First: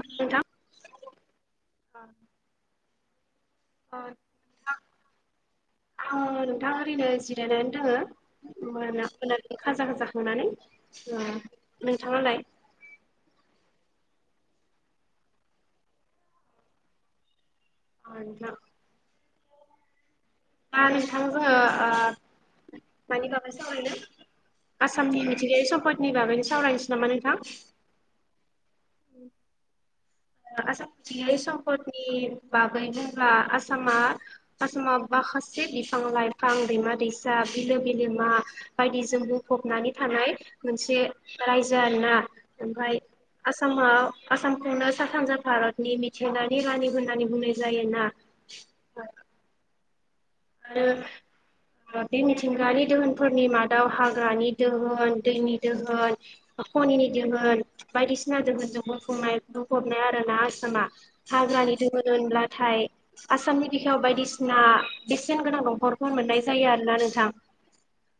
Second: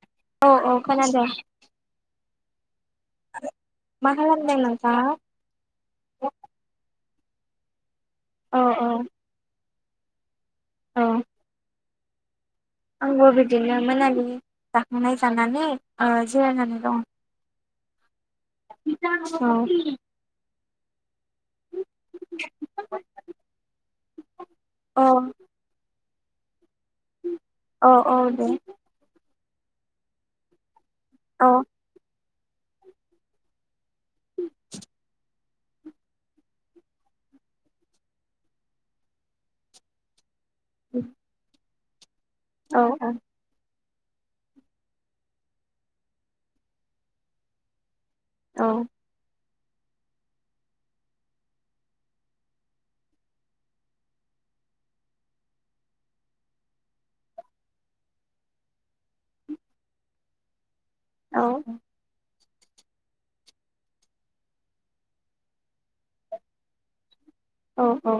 नोंथां औ-औ खोनादों। [unintelligible] मा खालामदों नोंथाङा? जिरायनानै औ दोङो औ खाजा जाखांनानै औ ओ। नोंथाङालाय। आंबो बिदिनो मोनानि जाखांनाय जानानै ओ जिरायनानै दं। अ नोंथां। औ। दा नोंथां जोङो ओ मानि बागै सावरायनो? आसामनि मिथिंगायारि सम्पदनि बागै सावरायनोसै। नामा नोंथां औ-औ दे। आसामनि मिथिंगायारि औ सम्फदनि बागै बुंब्ला आसामा आसामाव माखासे बिफां-लाइफां, दैमा-दैसा। बिलो बिलोमा बायदिजों बुंफबनानै थानाय। मोनसे रायजो आरोना औ ओमफाय आसामाव आसामखौनो सा सानजा भारतनि मिथिंगानि रानि होननानै बुंनाय जायोना। औ। आरो। बे मिथिंगायारि दोहोनफोरनि मादाव हाग्रानि दोहोन, दैनि दोहोन। खनिनि दोहोन बायदिसिना दोहोनजों बुंफुंनाय बुंफबनाय आरो ना आसामा। औ हाग्रानि दोहोन होनब्लाथाय आसामनि बिखायाव बायदिसिना। बेसेन गोनां दंफांफोर मोननाय जायो आरो ना नोंथां। औ-औ।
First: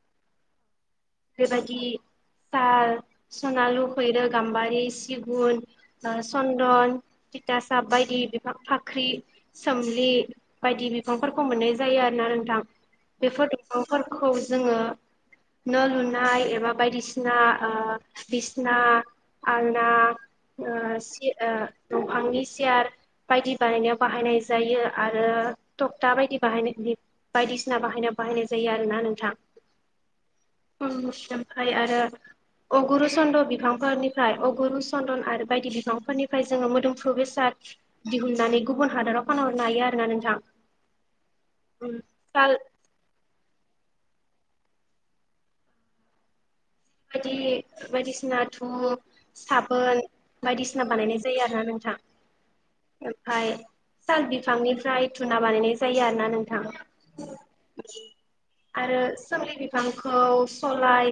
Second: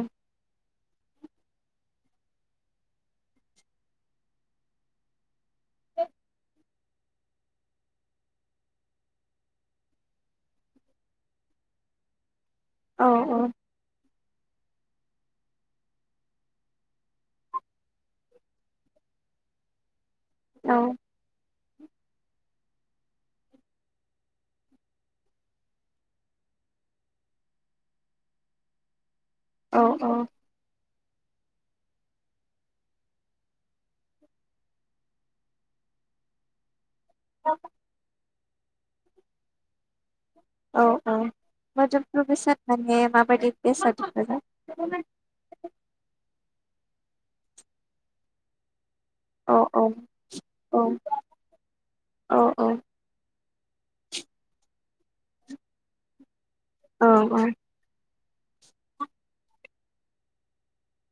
बेबायदि साल, सनालु, खैरो, गाम्बारि, सिगुन ओ सन्दन। थिथासाब बायदि बिफां फाख्रि, सोमलि बायदि बिफांफोरखौ मोननाय जायो आरोना नोंथां। औ बेफोर दंफांफोरखौ जोङो। न' लुनाय एबा बायदिसिना बिसना ओ बिसना आलना। ओ सि ओ दंफांनि सियार। बायदि बानायनायाव बाहायनाय जायो आरो थकता बायदि बाहाय बायदिसिना बाहायनायाव। बाहायनाय जायो आरो ना नोंथां। औ-औ। ओमफ्राय आरो। अगुरु चन्द बिफांफोरनिफ्राय अगुरु चन्दन आरो बायदि बिफांफोरनिफ्राय जोङो मोदोम [unintelligible] बेसाद दिहुननानै गुबुन हादराव फानहरनो हायो आरोना नोंथां। औ औ मोदोमफ्रु बेसाद साल माने माबायदि? बेसाद एबा [unintelligible] बायदि बायदि सिनाथ' औ औ साबोन बायदि औ सिना बानायनाय जायो आरोना नोंथां औ ओमफाय साल बिफां निफ्राय धुना बानायनाय जायो आरो ना नों औ औ। आरो सोमलि बिफांखौ सलाय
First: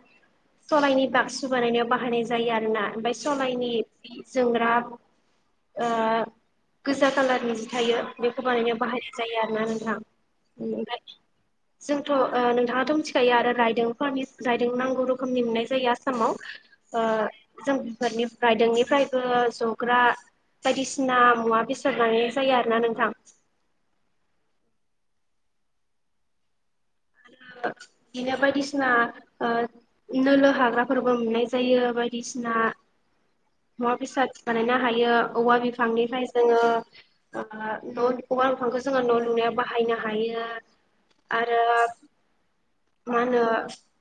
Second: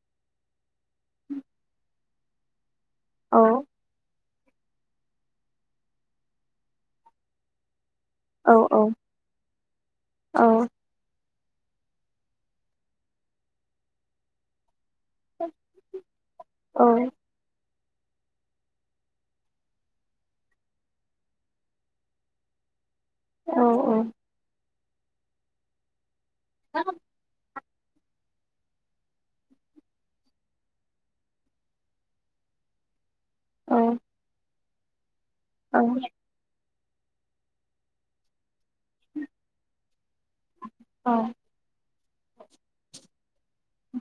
सलायनि बाक्सु बानाय नायाव बाहायनाय जायो आरो ना ओमफ्राय औ सलायनि जोमग्रा ओ गोजा खालारनि जि थायो बेखौ बानायनो औ बाहायनाय जायो आरोना नोंथां बेनिफ्राय जोंथ' नोंथाङाथ' मिथिखायो आरो रायदों [unintelligible] रायदों नांगौ रोखोमनि मोननाय जायो आसामाव ओ जों फोरनि रायदों निफ्रायबो जग्रा बायदि सिना मुवा बेसाद बानायनाय जायो आरोना नोंथां। औ [unintelligible] बिदिनो बायदिसिना ओ नोलो हाग्रा फोरबो मोननाय जायो बायदिसिना औ मुवा बेसाद बानायनो हायो औवा औ बिफांनि फ्राय जोङो [unintelligible] जोङो न' लुनायाव बाहायनो हायो औ आरो मा होनो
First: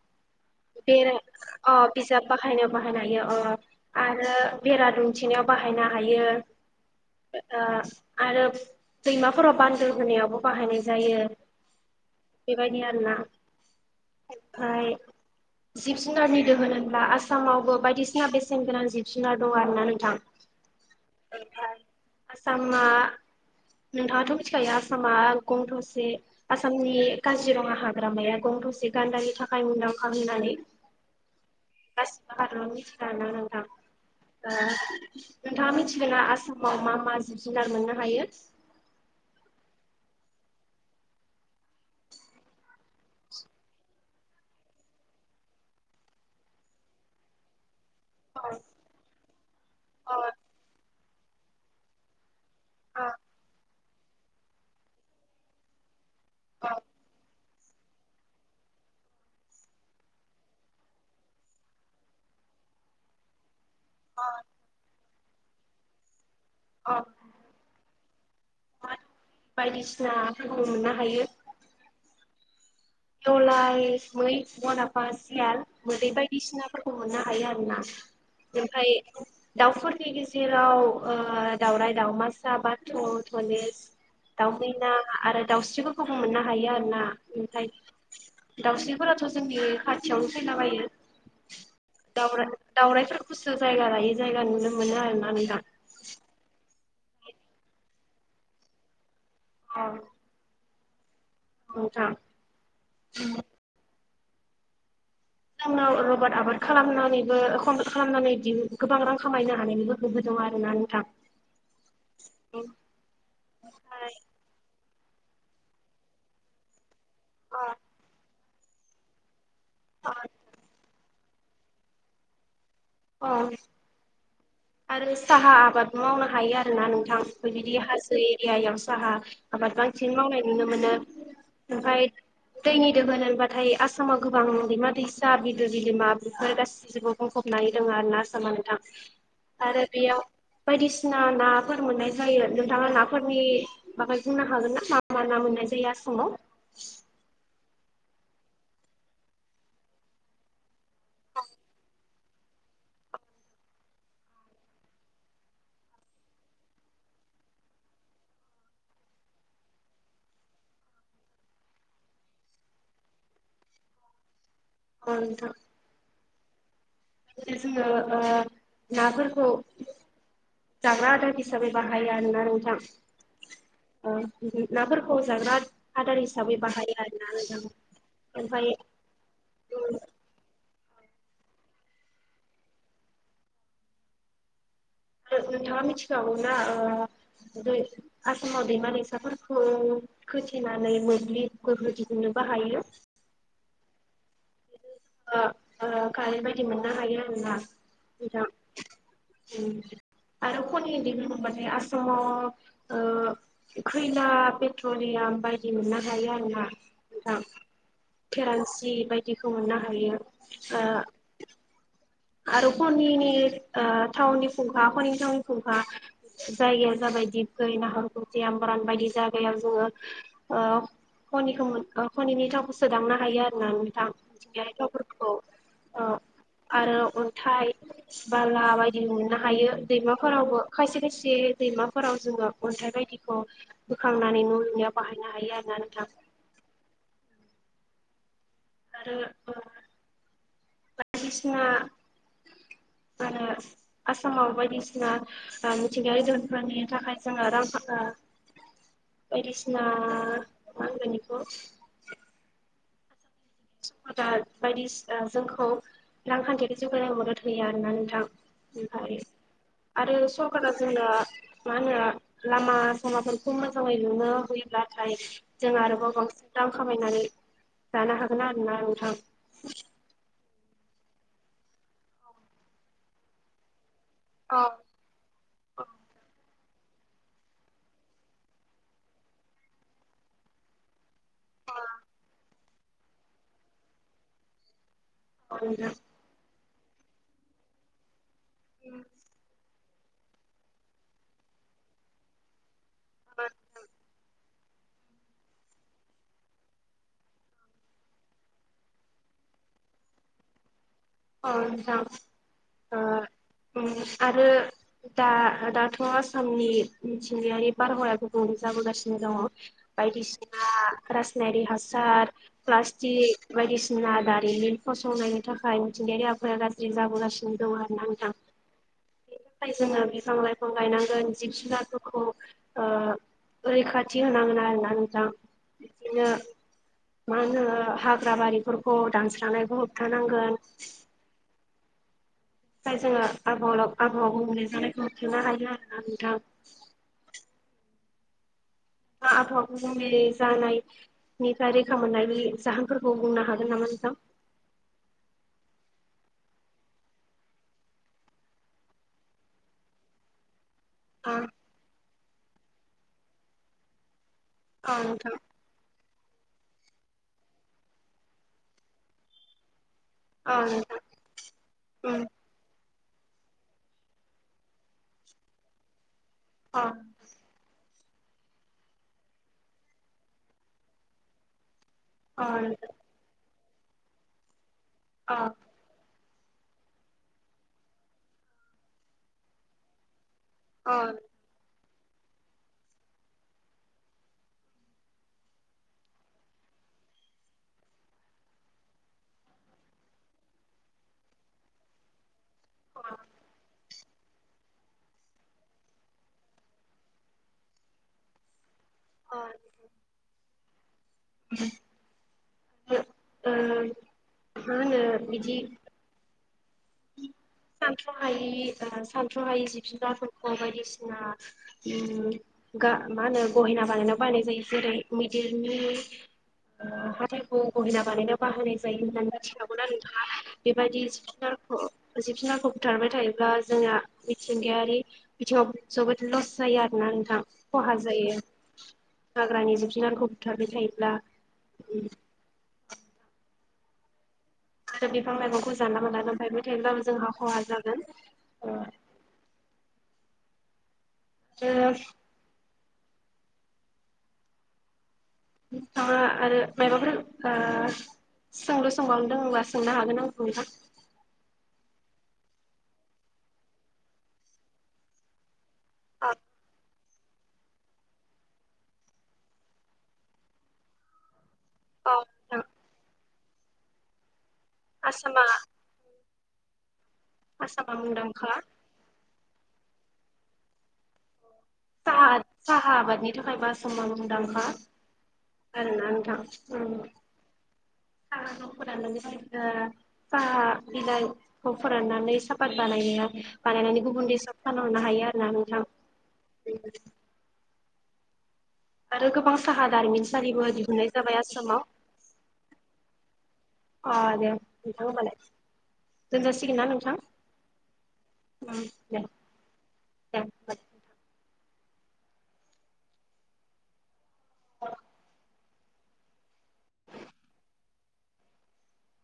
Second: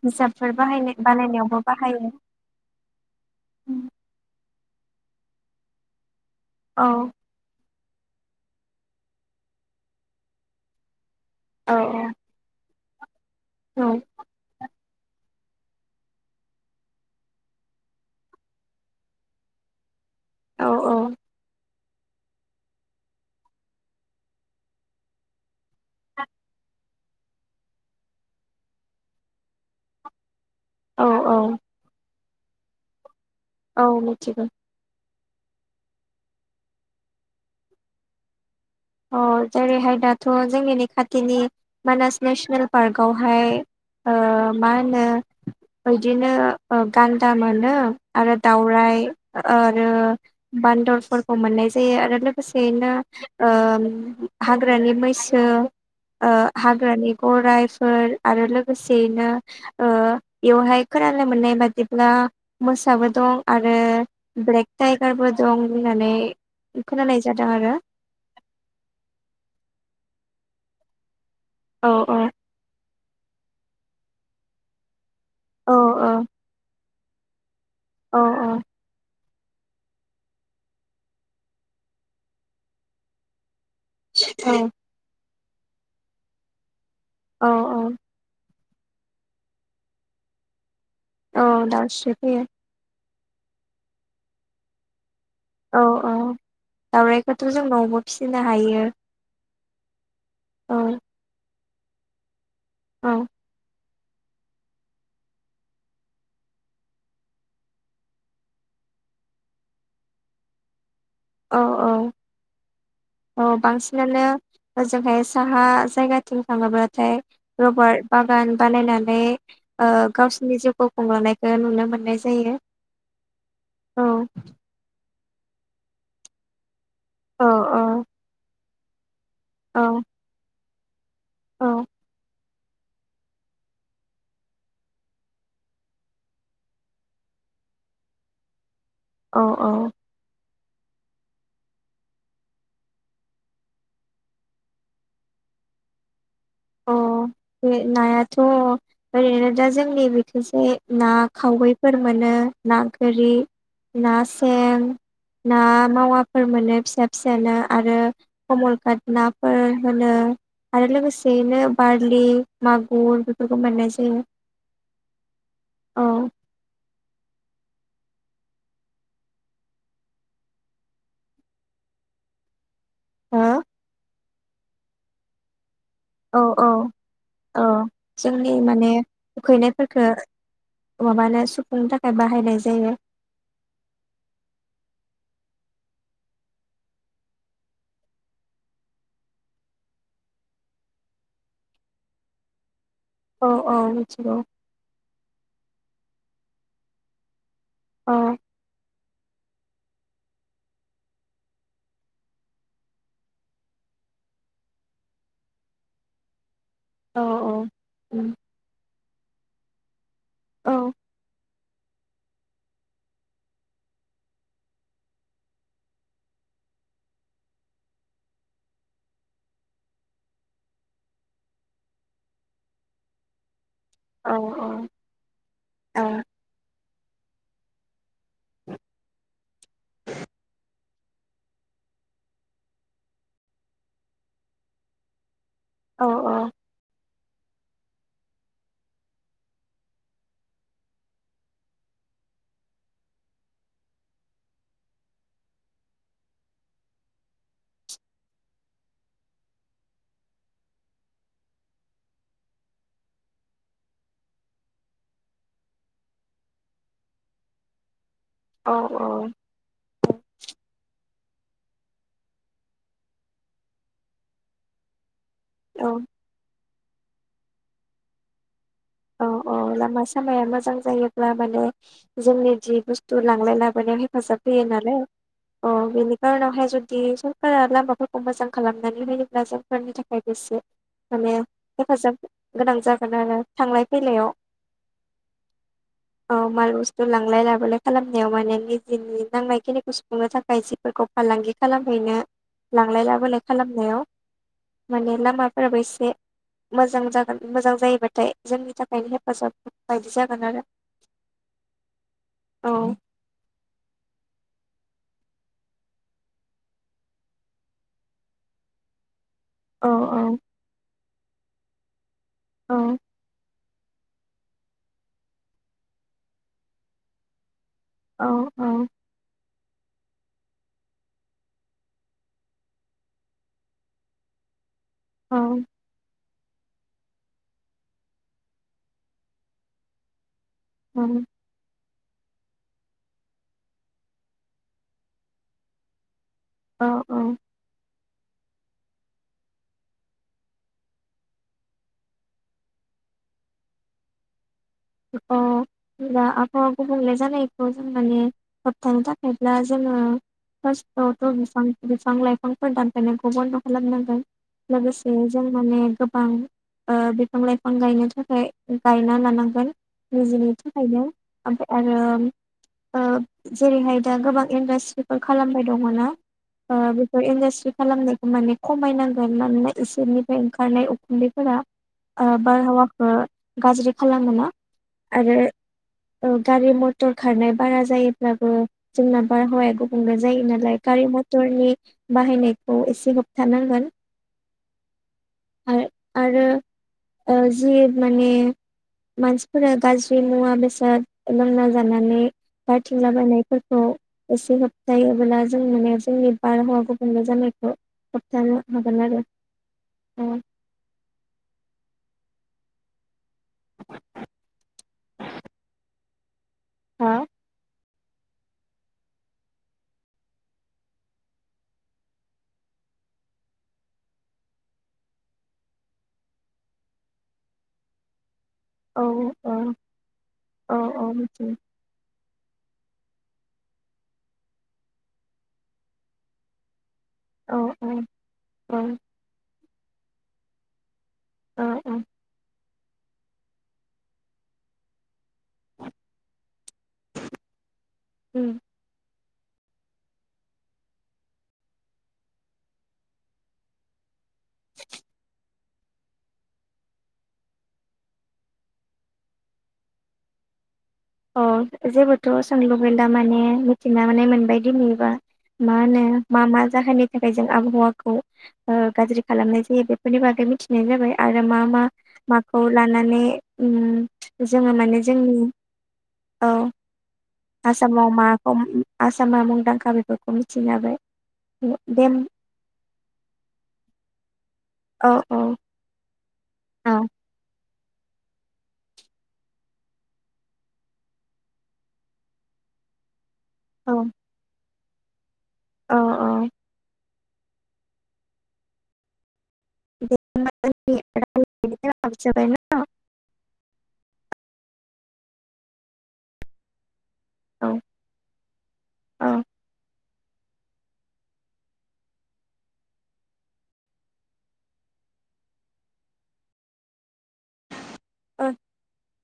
बिजाबफोर बाहायनाय बेरा बानायनायावबो अ बाहायो बिजाब बाहाय नायाव बाहायनो हायो अ आरो बेरा दुमथि नायाव बाहायनो हायो। औ ओ आरो दैमा फोराव बान्दो होनायावबो बाहायनाय जायो। औ औ। बायदि आरो ना औ ओमफाय जिब जुनारनि दोहोन होनब्ला आसामावबो बायदि सिना बेसेन गोनां जिब जुनार दङ आरोना नोंथां। औ औ। ओमफ्राय आसामा नोंथाङाथ' मिथिखायो आसामा गं थसे आसामनि काजिरङा हाग्रामाया गं थसे गान्दानि थाखाय मुंदां खामि नानै औ औ। [unintelligible] मिथिना नोंथां औ मिथिगौ ओ नोंथाङा मिथिगोना आसामाव मा मा जिब- जुनार मोननो हायो? अ जेरै हाय दाथ' जोंनिनि खाथिनि मानास नेसनेल पार्कगाव हाय ओ मा होनो बिदिनो ओ गान्दा मोनो आरो दावराइ ओ आरो बान्दर फोरखौ मोननाय जायो आरो लोगो लोगो सेयैनो ओ हाग्रानि मैसो ओ हाग्रानि गराइ फोर आरो लोगोसेयैनो ओ बेयाव हाय खोनानो मोननाय बादिब्ला मोसाबो दं। आरो ब्लेक टाइगारबो दं होननानै खोनानाय जादों आरो। [inaudible] बायदिसिना फोरबो मोननो हायो। औ औ। जलाय, मै, बनाफा, सियाल, औ मोदै बायदिसिना फोरखौ मोननो हायो आरो। अना औ ओमफ्राय दाउ फोरनि गेजेराव ओ दाउराइ दावमासा बाथ' घनेज दाउ मैना आरो दाउस्रि फोरखौ मोननो हायो आरो ना औ ओमफ्राय औ दाउस्रि फोराथ' जोंनि खाथियावनो फैलाबायो। औ दाउस्रि फैयो दाउरा दाउराय फोरखौसो जायगा लायै जायगा नुनो मोनो आरो। आं नोंथां दाउरखौथ' जों न'आवबो फिसिनो हायो। अ' ओं नोंथां उम। जोंनाव रबार्ट आबाद खालामनानैबो कम खालामनानै दिहु गोबां रां खामायनो हानायनि गोहो दं। दं आरो ना नोंथां। औ औ औ ओमफ्राय बांसिनानो होज जोंहाय साहा जायगाथिं थाङोब्लाथाय अ रबारट बागान बानायनानै। ओ अ गावसिनि जिउखौ खुंलांनायखौ नुनो मोननाय जायो। औ। औ आरो साहा आबादबो मावनो हायो आरोना नोंथां। औ बेबायदि हाजो एरियायाव साहा। आबाद औ बांसिन मावनाय नुनो मोनो औ ओमफाय। दैनि दोहोन होनबाथाय आसामाव गोबां दैमा दैसा बिदो बिलिमा बेफोर गासि [unintelligible] गं फबनानै दोङो आरोना आसामा नोंथां। औ औ आरो बेयाव। बायदिसिना नाफोर मोननाय जायो। नोंथाङा नाफोरनि बागै बुंनो हागोन ना मा मा ना मोन मोननाय जायो आसामाव। अ बे नायाथ' ओरैनो दा जोंनि बेखैजाय ना खाउयैफोर मोनो। ना गोरि ना सें। ना मावाफोर मोनो फिसा फिसानो आरो कमलकात नाफोर होनो। आरो लोगोसेयैनो बारलि मागुर बेफोरखौ मोननाय जायो। औ नोंथां। औ दा जोङो ओ नाफोरखौ जाग्रा आदार हिसाबै बाहाया होनना नोंथां। हो ओ उम नाफोरखौ जाग्रा आदार औ हिसाबै औ बाहाया आरोना नोंथां औ जोंनि ओमफाय माने उखैनायफोरखो माबानो सुफुंनो थाखाय बाहायनाय जायो। ओ नोंथाङा मिथिखागौ ना ओ दै आसामाव दैमा दैसाफोरखौ खोथेनानै मोब्लिबखौ गोहो दिहुननो बाहायो‌। औ औ मिथिगौ। ओ ओ कारेन्ट बायदि मोननो हायो आरोना औ नोंथां उम आरो खलनि दै [unintelligible] बाथाय आसामाव ओ खैला पेट्रलिया याम बायदि मोननो हायो आरो ना। औ नोंथां उम थेरान्सि बायदिखौ मोननो हायो। औ ओ आरो हनिनि ओ थाउननि खंखा हनिनि थाउननि खुंखा जायगाया जाबाय दिबखै नाहरखुथि आमब्रान बायदि जायगायाव जोङो ओ खनिखौ मोन ओ खनिनि थावखौ सोदांनो हायो आरो ना नों औ औ ओ औ आरो अन्थाइ बाला बायदि मोननो हायो दैमाफोरावबो। खायसे खायसे दैमाफोराव जोङो अन्थाइ बायदिखौ बोखांनानै न' लुनायाव बाहायनो हायो आरो। औ औ आरो ओ बायदिसिना [inaudible] आरो आसामाव बायदिसिना ओ मिथिंगायारि धोहोनफोरनि थाखाय जोङो [unintelligible] [inaudible] बायदिसिना मा होनगोन इखौ? थिफुदार बायदिसि ओ जोंखौ रांखान्थियारि जौगानाय मदद हैया आरोना नोंथां। औ ओमपाय आरो सरकारा जोंना मा होनो लामा सामाफोरखौ मोजाङै लुनो होयोब्लाथाय जों औ आरोबाव बांसिन रां खामायनानै जानो हागोन आ औ औ लामा सामाया मोजां जायोब्ला माने जोंनि जि बुस्थु लांलाय लाबोलाय हेफाजाब होयो नालाय अ बेनि खारनावहाय जुदि बिदि सरकारा लामाफोरखौ मोजां खालामनानै होयोब्ला जोंफोरनि थाखायबो बेसे माने हेफाजाब गोनां जागोन आरो। थांलाय फैलायाव औ नोंथां औ माल बुस्थु लांलाय लाबोलाय खालाम नायाव माने निजेनि नांनाय खिनिखौ सुफुंनो थाखाय सिफोरखौ फालांगि खालामहैनो लांलाय लाबोलाय खालामनायाव माने लामाफोराबो एसे मोजां जागोन मोजां जायोबाथाय जोंनि थाखायनो हेफाजाब बायदि जागोन आरो। औ नोंथां औ ओ उम आरो दा दाथ' आसामनि मिथिंगायारि बारहावाया गुबुंले जाबोगासिनो दङ औ बायदिसिना रासायनारि हासार औ प्लास्टिक बायदिसिना दारिमिन फसंनायनि थाखाय मिथिंगायारि आबहावाया गाज्रि जाबोगासिनो दं आरोना औ नोंथां ओमफ्राय जोङो बिफां लाइफां गायनांगोन जिब जुनारफोरखौ ओ रैखाथि होनांगोन आरोना नोंथां औ बिदिनो मा होनो हाग्रा बारिफोरखौ दानस्रांनायबो होबथानांगोन। ओम। ओमफ्राय जोङो आबहावा आबहावा गुबुंले जानायखौ जानायखौ होबथानो हायो आरो ना नोंथां। औ औ आबहावा गुबुंले जानायनिफ्राय रैखा मोननायनि जाहोनफोरखौ बुंनो हागोन नामा नोंथां? औ। बिदिब्ला आबहावा गुबुंले जानायखौ जों माने होबथानो थाखायब्ला जोङो अ फार्स्टआवथ' बिफां लाइफांफोर दानफायनायखौ बन्द' खालामनांगोन। अ लोगोसे नोंथां जों माने गोब बां ओ बिफां लाइफां गायनो थाखाय गायना लानांगोन। निजिनि अ नोंथां थाखायनो ओमफ्राय उम आरो ओ जेरैहाय दा गोबां इन्डास्ट्रिफोर खालामबाय दङना ओ अ बेफोर इन्डासट्रि खालामनायखौ माने खमायनांगोन मानोना इसोरनिफ्राय ओंखारनाय उखुन्दैफोरा ओ अ नोंथां बारहावाखौ गाज्रि खालामो ना आरो अ ओ गारि मथर खारनाय बारा जायोब्लाबो जोंना बारहावाया गुबुंले जायो नालाय गारि मथरनि बाहायनायखौ एसे होबथानांगोन। आरो आरो ओ जि माने मानसि फोरा गाज्रि मुवा बेसाद लोंना जानानै गार्थिंलाबायनायफोरखौ एसे होबथायोब्ला जों माने जोंनि बारहावा गुबुंले जानायखौ होबथानो अ [unintelligible] [unintelligible] ओम मा होनो बिदि। हा? सानथ्र'हायि ओ सानथ्र'हायि जिब जुनारफोरखौ बायदिसिना ओम गा मा होनो गहेना बानायनायाव बाहायजायो जायो जेरै- मैदेरनि [unintelligible] बाहायनाय औ जायो होननानै औ मिथिखागौना नोंथाङा औ बेबायदि औ मिथियो जुनार जिब जुनारखौ बुथारबाय थायोब्ला जोंहा मिथिंगायारि बिथिङाव जोबोद लस जायो आरो ना नोंथां औ खहा जायो औ हाग्रानि जिब जुनारखौ बुथारबाय थायोब्ला। औ औ उम, आरो बिफां लाइफांखौ जानला-मोनला दानफायबाय थायोब्लाबो जोंहा खहा जागोन ओ [unintelligible] [unintelligible] आ आरो माबाफोर ओ सोंलु सोंबावनो दं‌ङोब्ला सोंनो हागोन आंखौ नोंथां। अ जेबोथ' सोंलुगोनदा माने मिथिना मोनबाय दिनैबा, मा होनो औ मा मा जाहोननि थाखाय जों आबहावाखौ गाज्रि खालामनाय जायो बेफोरनि बागै मिथिनाय जाबाय आरो मा मा नोंथां माखौ लानानै उम जोङो माने जोंनि आसामा औ आसामा आसामाव मुंदांखा माखौ आसामा रां खावरिफोरखौ मिथिनोहाबाय। साहा साहा आबादनि थाखाय आसामा मुंदांखा। औ औ। [unintelligible] साहा औ बिलाइफोरखौ फोराननानै सापात बानायनाय। बानायनानै औ गुबुन देसआव फानहरनो हायो आरो ना नोंथां। औ औ [inaudible] आरो गोबां साहा दे होमबा दारिमिनसालिबो जोंनि दिहुननाय जाबाय आसामाव। रायलायनायखौ दोनथ'नोसै ना अ दे नोंथां होमबालाय दोनजासिगोन ना नोंथां? औ ओम दे औ दोनबाय। औ। [unintelligible]